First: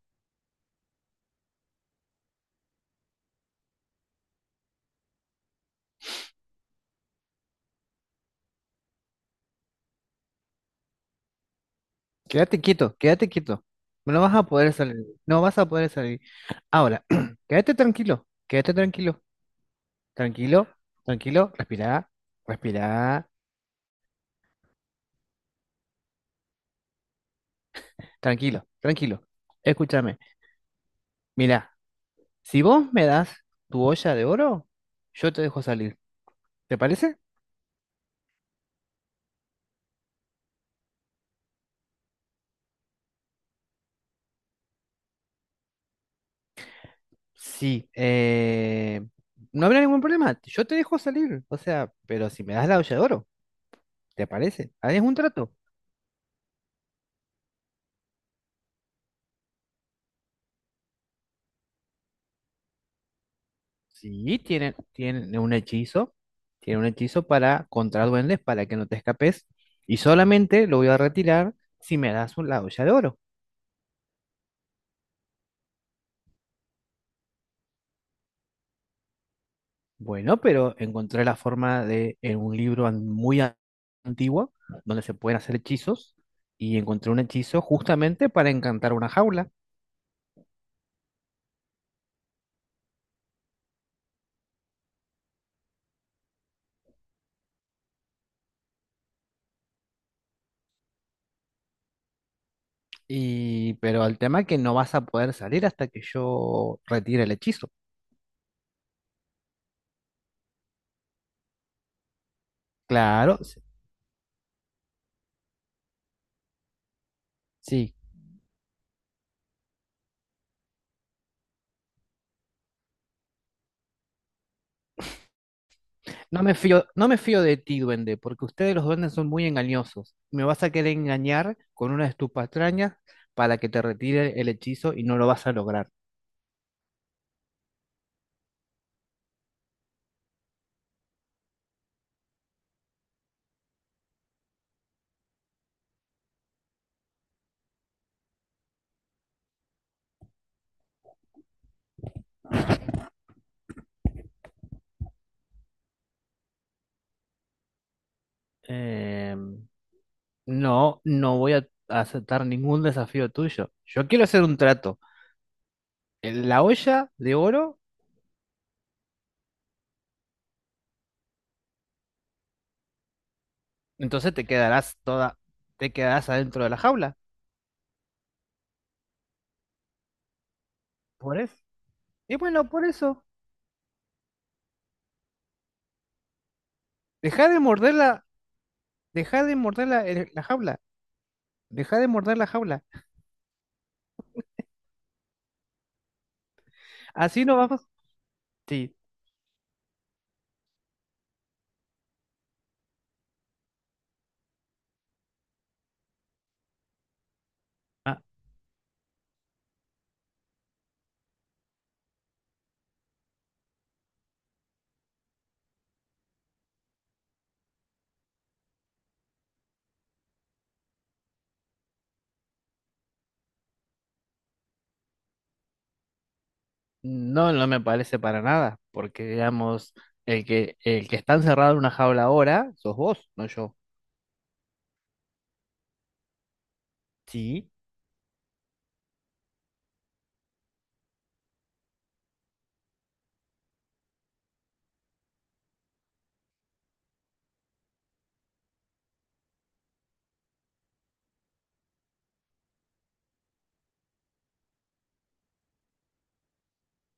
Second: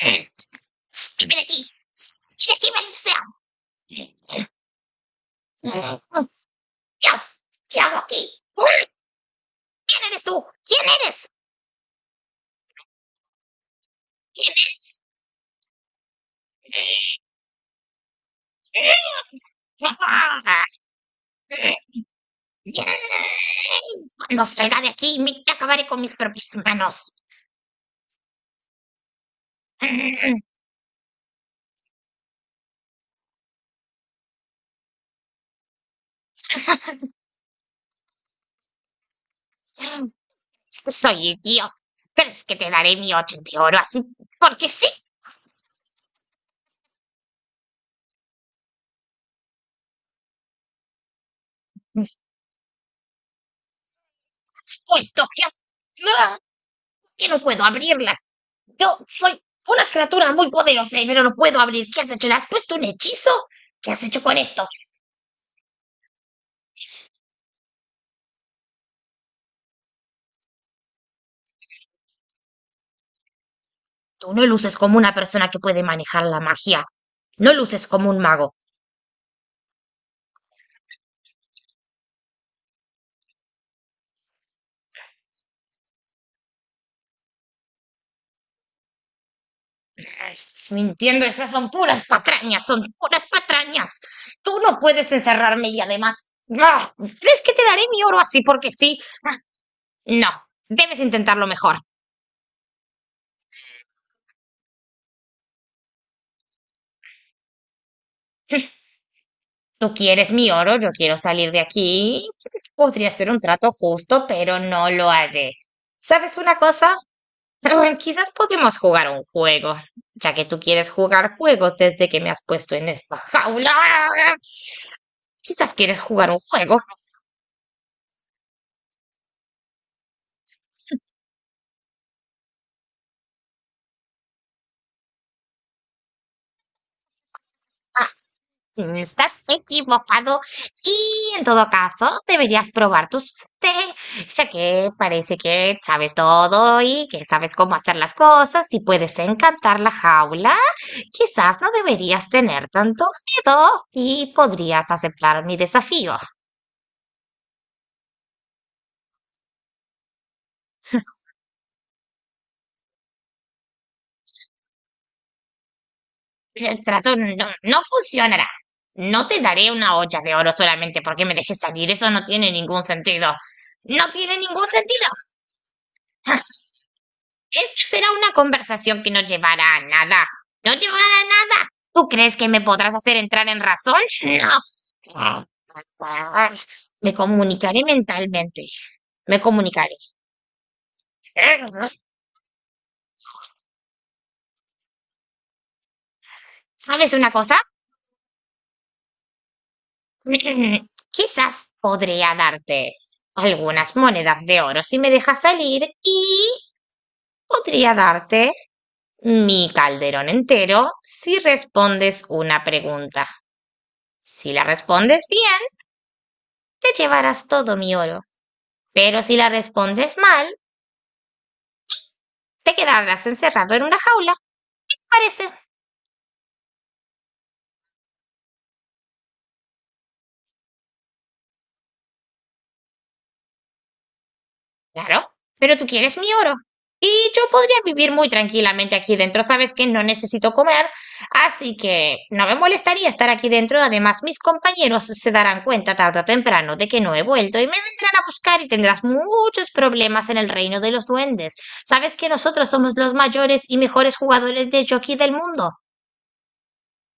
Eh, Ven aquí. Ven aquí, maldita sea. Dios, ¿qué hago aquí? ¿Quién eres tú? ¿Quién eres? Quédate quieto, quédate quieto. No vas a ¿Quién poder eres? salir, no vas a poder salir. Ahora, quédate tranquilo, tranquilo, tranquilo, respirá, respirá, Cuando salga de aquí, te acabaré con mis propias manos. tranquilo, tranquilo. Escúchame, mira, si vos me das tu olla de oro, yo te dejo salir. ¿Te parece? Soy idiota, pero es que te daré mi ocho de oro así, porque sí. Sí, no habrá ningún problema, yo te dejo salir, o sea, pero si me das la olla de oro, ¿te parece? Has Ahí es un puesto que trato. has... que no puedo abrirlas. Yo soy una criatura muy poderosa, pero no puedo abrir. ¿Qué has hecho? ¿Le has puesto un hechizo? ¿Qué has hecho con Sí, esto? Tiene un hechizo. Tiene un hechizo para contra duendes para que no te escapes. Y solamente lo voy a retirar si me das la olla de oro. Tú no luces como una persona que puede manejar la magia. No luces como un mago. Bueno, pero encontré la forma de en un libro muy antiguo donde se pueden hacer hechizos. Y encontré un hechizo justamente para encantar una jaula. Ah, estás mintiendo, esas son puras patrañas, son puras patrañas. Tú no puedes encerrarme y además... ¿Crees que te daré mi oro así porque sí? Ah, no, debes intentarlo mejor. Y pero el tema es que no vas a poder salir hasta que yo retire el hechizo. Tú quieres mi oro, yo quiero salir de aquí. Podría ser Claro, un s- trato justo, pero no lo haré. ¿Sabes una cosa? sí, Quizás podemos jugar un juego, ya que tú quieres jugar juegos desde que me has puesto en esta jaula. Quizás quieres jugar un No me juego. fío, no me fío de ti, duende, porque ustedes los duendes son muy engañosos. Me vas a querer engañar con una de tus patrañas para que te retire el hechizo y no lo vas a lograr. Si no estás equivocado y en todo caso deberías probar tu suerte, ya que parece que sabes todo y que sabes cómo hacer las cosas y puedes encantar la jaula. Quizás no deberías tener tanto miedo y podrías aceptar mi desafío. Em, no, no voy a aceptar ningún desafío tuyo. Yo quiero hacer un trato. En la El olla trato no, de oro, no funcionará. No te daré una olla de oro solamente porque me dejes salir. Eso no tiene ningún sentido. No entonces tiene ningún sentido. Te quedarás adentro de la jaula. Esta será una conversación que no llevará a nada. No llevará Por a eso. nada. ¿Tú Y crees que me bueno, por podrás hacer eso. entrar en razón? No. Me Deja de comunicaré morderla, mentalmente. Me deja de morder comunicaré. La jaula. Deja de morder la jaula. ¿Sabes una Así cosa? no vamos. Sí. Quizás podría darte algunas monedas de oro si me dejas salir y podría darte mi calderón entero si respondes una pregunta. Si la respondes bien, te llevarás todo mi oro. Pero si la respondes mal, te quedarás encerrado en una jaula. Parece. No, no me parece para nada, porque digamos, el que está encerrado en una jaula ahora, sos vos, no yo. Claro, pero tú quieres mi oro. Y yo Sí. podría vivir muy tranquilamente aquí dentro. Sabes que no necesito comer, así que no me molestaría estar aquí dentro. Además, mis compañeros se darán cuenta tarde o temprano de que no he vuelto y me vendrán a buscar y tendrás muchos problemas en el reino de los duendes. Sabes que nosotros somos los mayores y mejores jugadores de jockey del mundo.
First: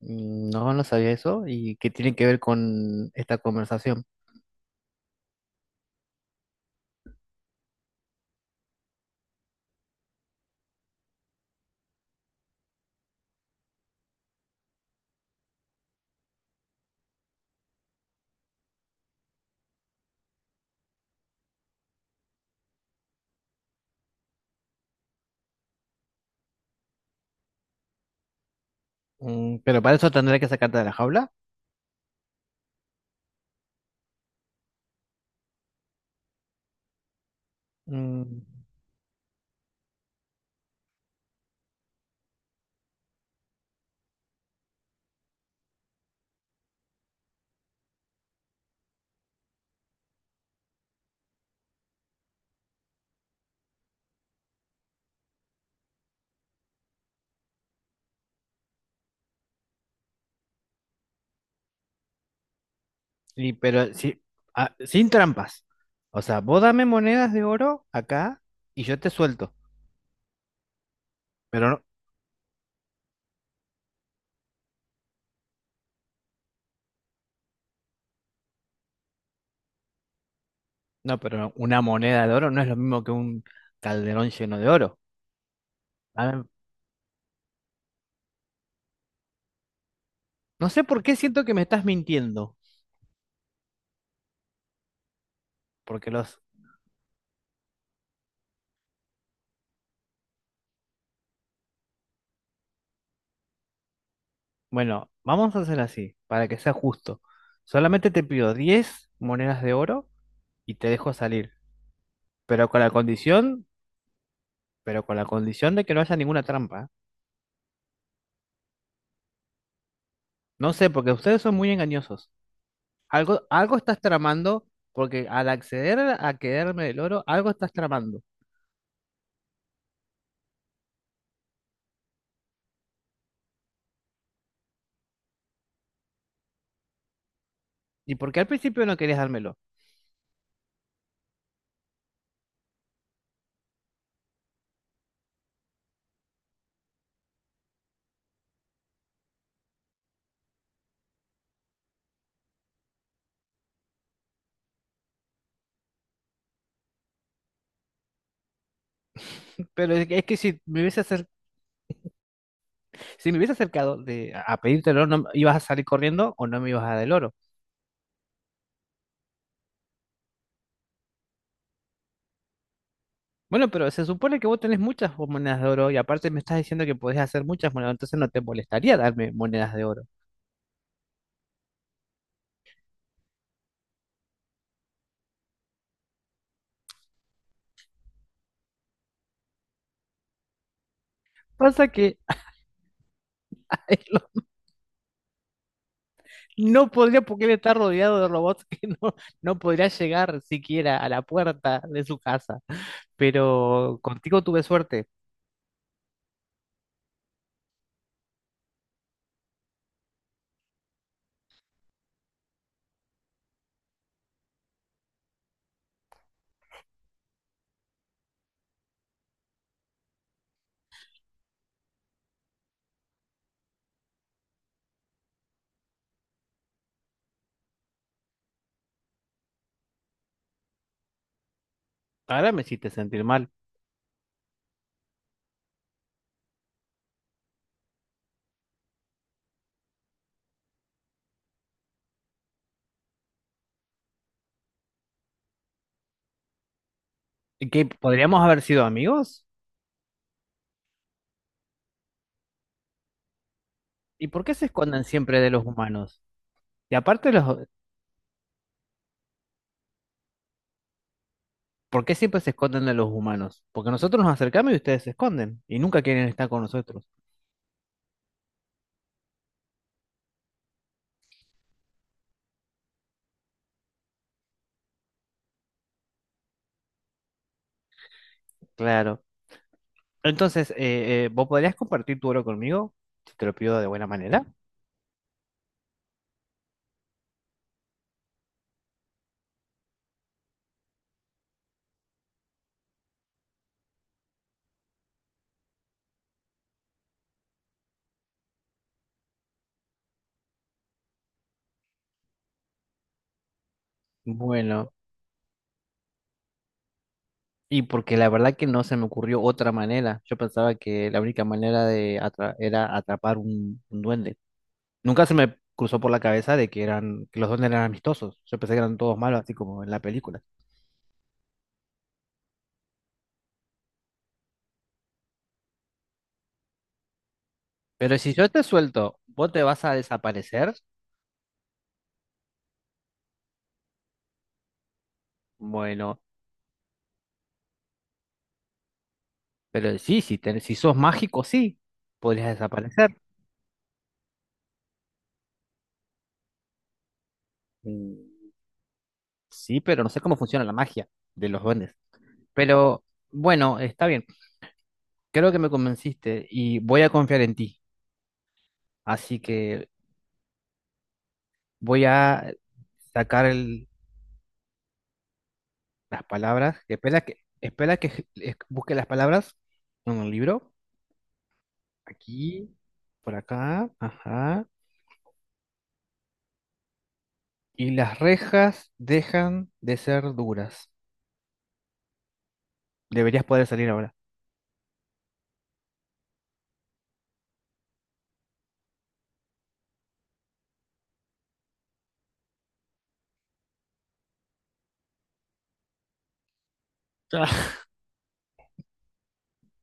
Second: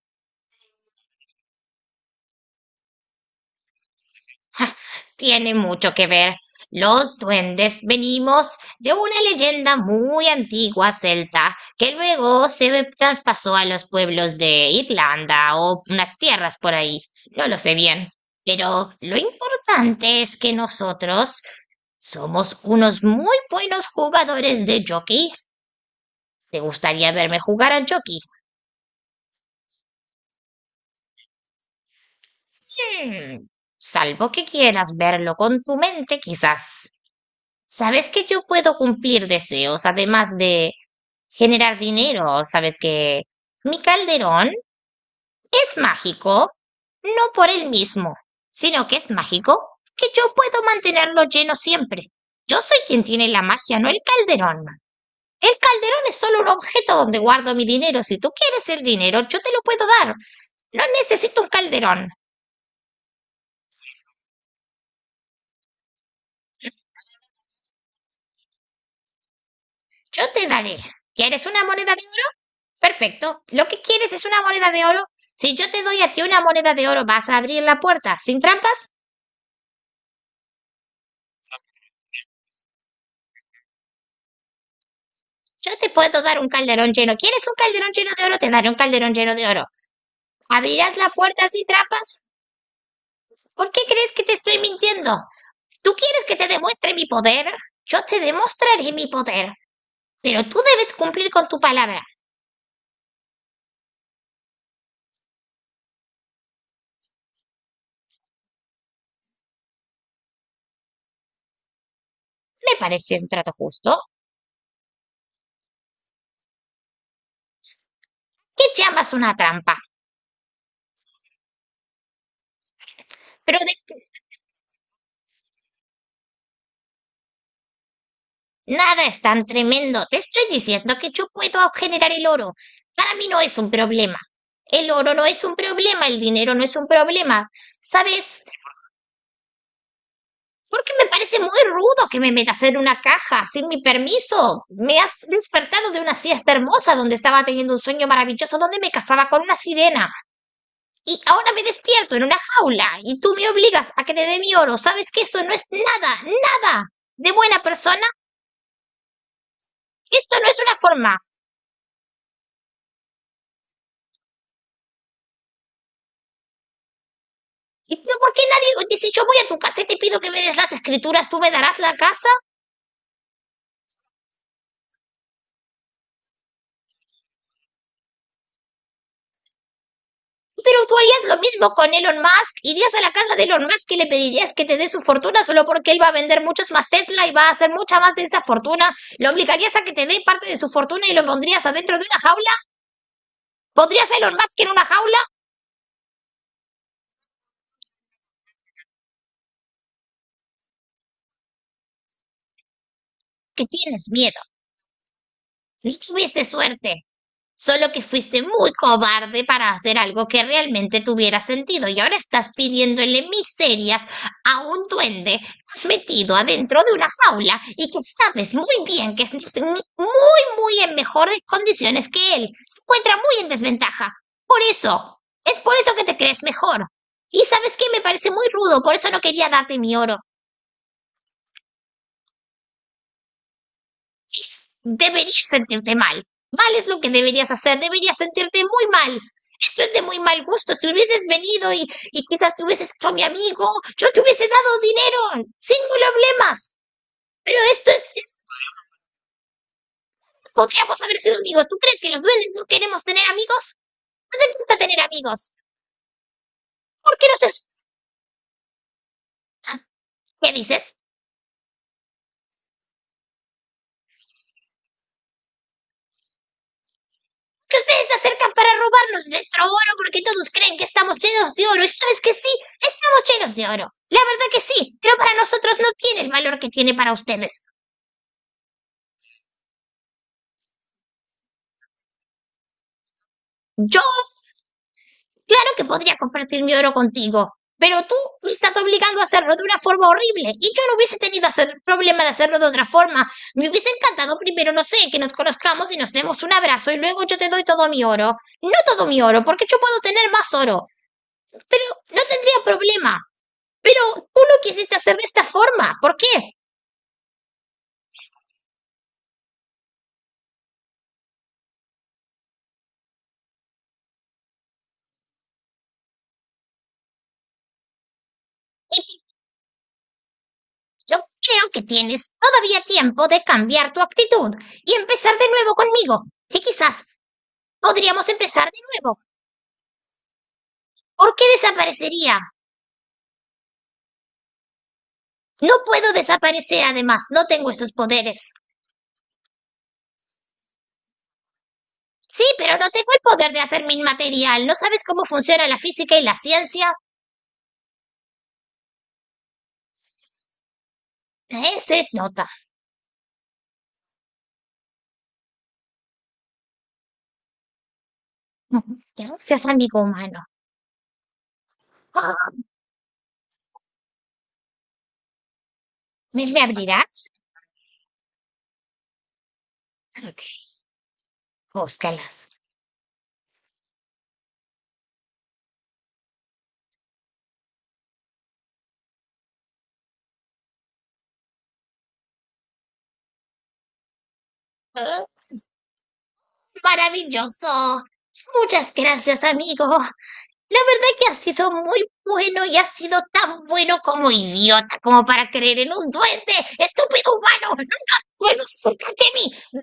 Mm, no, no sabía eso. ¿Y qué tiene que ver con esta conversación? Tiene mucho que ver. Los duendes venimos de una leyenda muy antigua celta que luego se traspasó a los pueblos de Irlanda o unas tierras por ahí. No lo sé bien. Pero lo importante es que nosotros somos unos muy buenos jugadores de jockey. ¿Te gustaría verme jugar al jockey? Mm, pero para eso tendré que sacarte de la jaula. Hmm, salvo que quieras verlo con tu mente, quizás. Sabes que Mm, yo puedo cumplir deseos, además de generar dinero. Sabes que mi calderón es mágico, no por él mismo, sino que es mágico que yo puedo mantenerlo lleno siempre. Yo soy quien tiene la magia, no el calderón. El calderón es solo un objeto donde guardo mi dinero. Si tú quieres el dinero, yo te lo puedo dar. No necesito un calderón. y pero sí, ah, sin trampas. O sea, vos dame monedas de oro acá y yo te suelto. Yo te daré. ¿Quieres una Pero no, moneda de oro? Perfecto. ¿Lo que quieres es una moneda de oro? Si yo te doy a ti una moneda de oro, ¿vas a abrir la puerta sin trampas? no, pero una moneda de oro no es lo mismo que un calderón lleno de oro. Yo te puedo dar un Dame- calderón lleno. ¿Quieres un calderón lleno de oro? Te daré un calderón lleno de oro. no sé ¿Abrirás por la qué siento puerta que me sin estás trampas? mintiendo. ¿Por qué crees que te estoy mintiendo? ¿Tú Porque quieres que los te demuestre mi poder? Yo te demostraré mi poder. Pero tú debes cumplir con tu palabra. Bueno, vamos a hacer así, para que sea justo. Solamente te pido 10 monedas de oro y te dejo salir. Pero Me con la parece un trato condición, justo. pero con la condición de que no haya ninguna trampa. ¿Eh? ¿Qué llamas una trampa? No sé, porque ustedes son muy engañosos. Pero de Algo estás tramando, porque al acceder a quedarme el oro, algo estás tramando. nada es tan tremendo. Te estoy diciendo que yo puedo generar el oro. Para mí no es un problema. El oro no es un problema, el dinero no es un problema. ¿Y por qué ¿Sabes? al principio no querías dármelo? Porque me parece muy rudo que me metas en una caja sin mi permiso. Me has despertado de una siesta hermosa donde estaba teniendo un sueño maravilloso donde me casaba con una sirena. Y ahora me despierto en una jaula y tú me obligas a que te dé mi oro. ¿Sabes que eso no es nada, nada de buena persona? Pero es Esto que no es si una me hubiese forma. Si me hubiese acercado a pedirte el oro, ¿no, ibas a salir corriendo o no me ibas a dar el oro? ¿Y pero por qué nadie dice yo voy a tu casa y te pido que me des las escrituras, tú me darás la casa? Bueno, pero se supone que vos tenés muchas monedas de oro y aparte me estás diciendo que podés hacer muchas monedas, entonces no te molestaría darme monedas de oro. Pero tú harías lo mismo con Elon Musk. Irías a la casa de Elon Musk y le pedirías que te dé su fortuna solo porque él va a vender muchos más Tesla y va a hacer mucha más de esa fortuna. Lo obligarías a que te dé parte de su fortuna y lo pondrías Pasa adentro de que una jaula. a él ¿Pondrías a Elon lo- Musk en una jaula? no podría, porque él está rodeado de robots que no, no podría llegar siquiera a la puerta de su casa. Que Pero tienes miedo. contigo tuve suerte. No tuviste suerte. Solo que fuiste muy cobarde para hacer algo que realmente tuviera sentido y ahora estás pidiéndole miserias a un duende que has metido adentro de una jaula y que sabes muy bien que es muy, muy en mejores condiciones que él. Se encuentra muy en desventaja. Por eso, es por eso que te crees mejor. Y sabes qué, me parece muy rudo, por eso no quería darte mi oro. Ahora me hiciste sentir mal. Deberías sentirte mal. Mal es lo que deberías hacer, deberías sentirte muy mal. Esto es de muy mal gusto. Si hubieses venido y quizás te hubieses hecho mi amigo, yo te hubiese dado dinero, sin problemas. Pero ¿Y que esto es, podríamos es- haber sido amigos? Podríamos haber sido amigos. ¿Tú crees que los duendes no queremos tener amigos? ¿Y por Nos qué se encanta tener esconden siempre de amigos. los humanos? Y ¿Por qué aparte no se... los, ¿Qué dices? ¿Por qué siempre se esconden de los humanos? Porque nosotros nos acercamos y ustedes se esconden y nunca quieren estar con nosotros. Que ustedes se acercan para robarnos nuestro oro porque todos creen que estamos llenos de oro. ¿Y sabes que sí? Estamos llenos de oro. La verdad que sí, pero para nosotros no tiene el valor que tiene para ustedes. Claro. Entonces, ¿vos podrías compartir tu oro conmigo? Si te lo pido de Yo, buena manera. claro que podría compartir mi oro contigo, pero tú me estás obligando a hacerlo de una forma horrible y yo no hubiese tenido hacer problema de hacerlo de otra forma. Me hubiese encantado primero, no sé, que nos conozcamos y nos demos un abrazo y luego yo te doy todo mi oro. No todo mi oro, porque yo puedo tener más oro. Pero no tendría problema. Pero tú lo Bueno, quisiste hacer de esta forma. ¿Por qué? y porque la verdad que no se me ocurrió otra manera. Yo pensaba que la única manera de era atrapar un duende. Nunca se me cruzó por la cabeza de que eran, que los duendes eran amistosos. Yo pensé que eran todos Y malos, así como en la película. yo creo que tienes todavía tiempo de cambiar tu actitud y empezar de nuevo conmigo. Y quizás Pero podríamos si yo te empezar de suelto, nuevo. ¿vos te vas a desaparecer? ¿Por qué desaparecería? No puedo Bueno, desaparecer además, no tengo esos poderes. pero sí, si sos mágico, sí, Sí, podrías pero no tengo desaparecer. el poder de hacerme inmaterial. ¿No sabes cómo funciona la física y la ciencia? Mm, sí, pero no sé cómo funciona la magia de los duendes. Se nota. Pero bueno, está bien. Creo que me convenciste y voy a confiar en ti. Así Seas que amigo humano. voy Ah, a sacar el- las ¿me palabras. abrirás? Espera que busque las palabras en el Ok, libro. búscalas. Aquí, por acá, ajá. Y las rejas dejan de ser duras. Deberías poder salir ahora. Ah, maravilloso. Muchas gracias, amigo. La verdad que ha sido muy bueno y ha sido tan bueno como idiota como para creer en un duende. Estúpido humano. Nunca vuelvas a mí.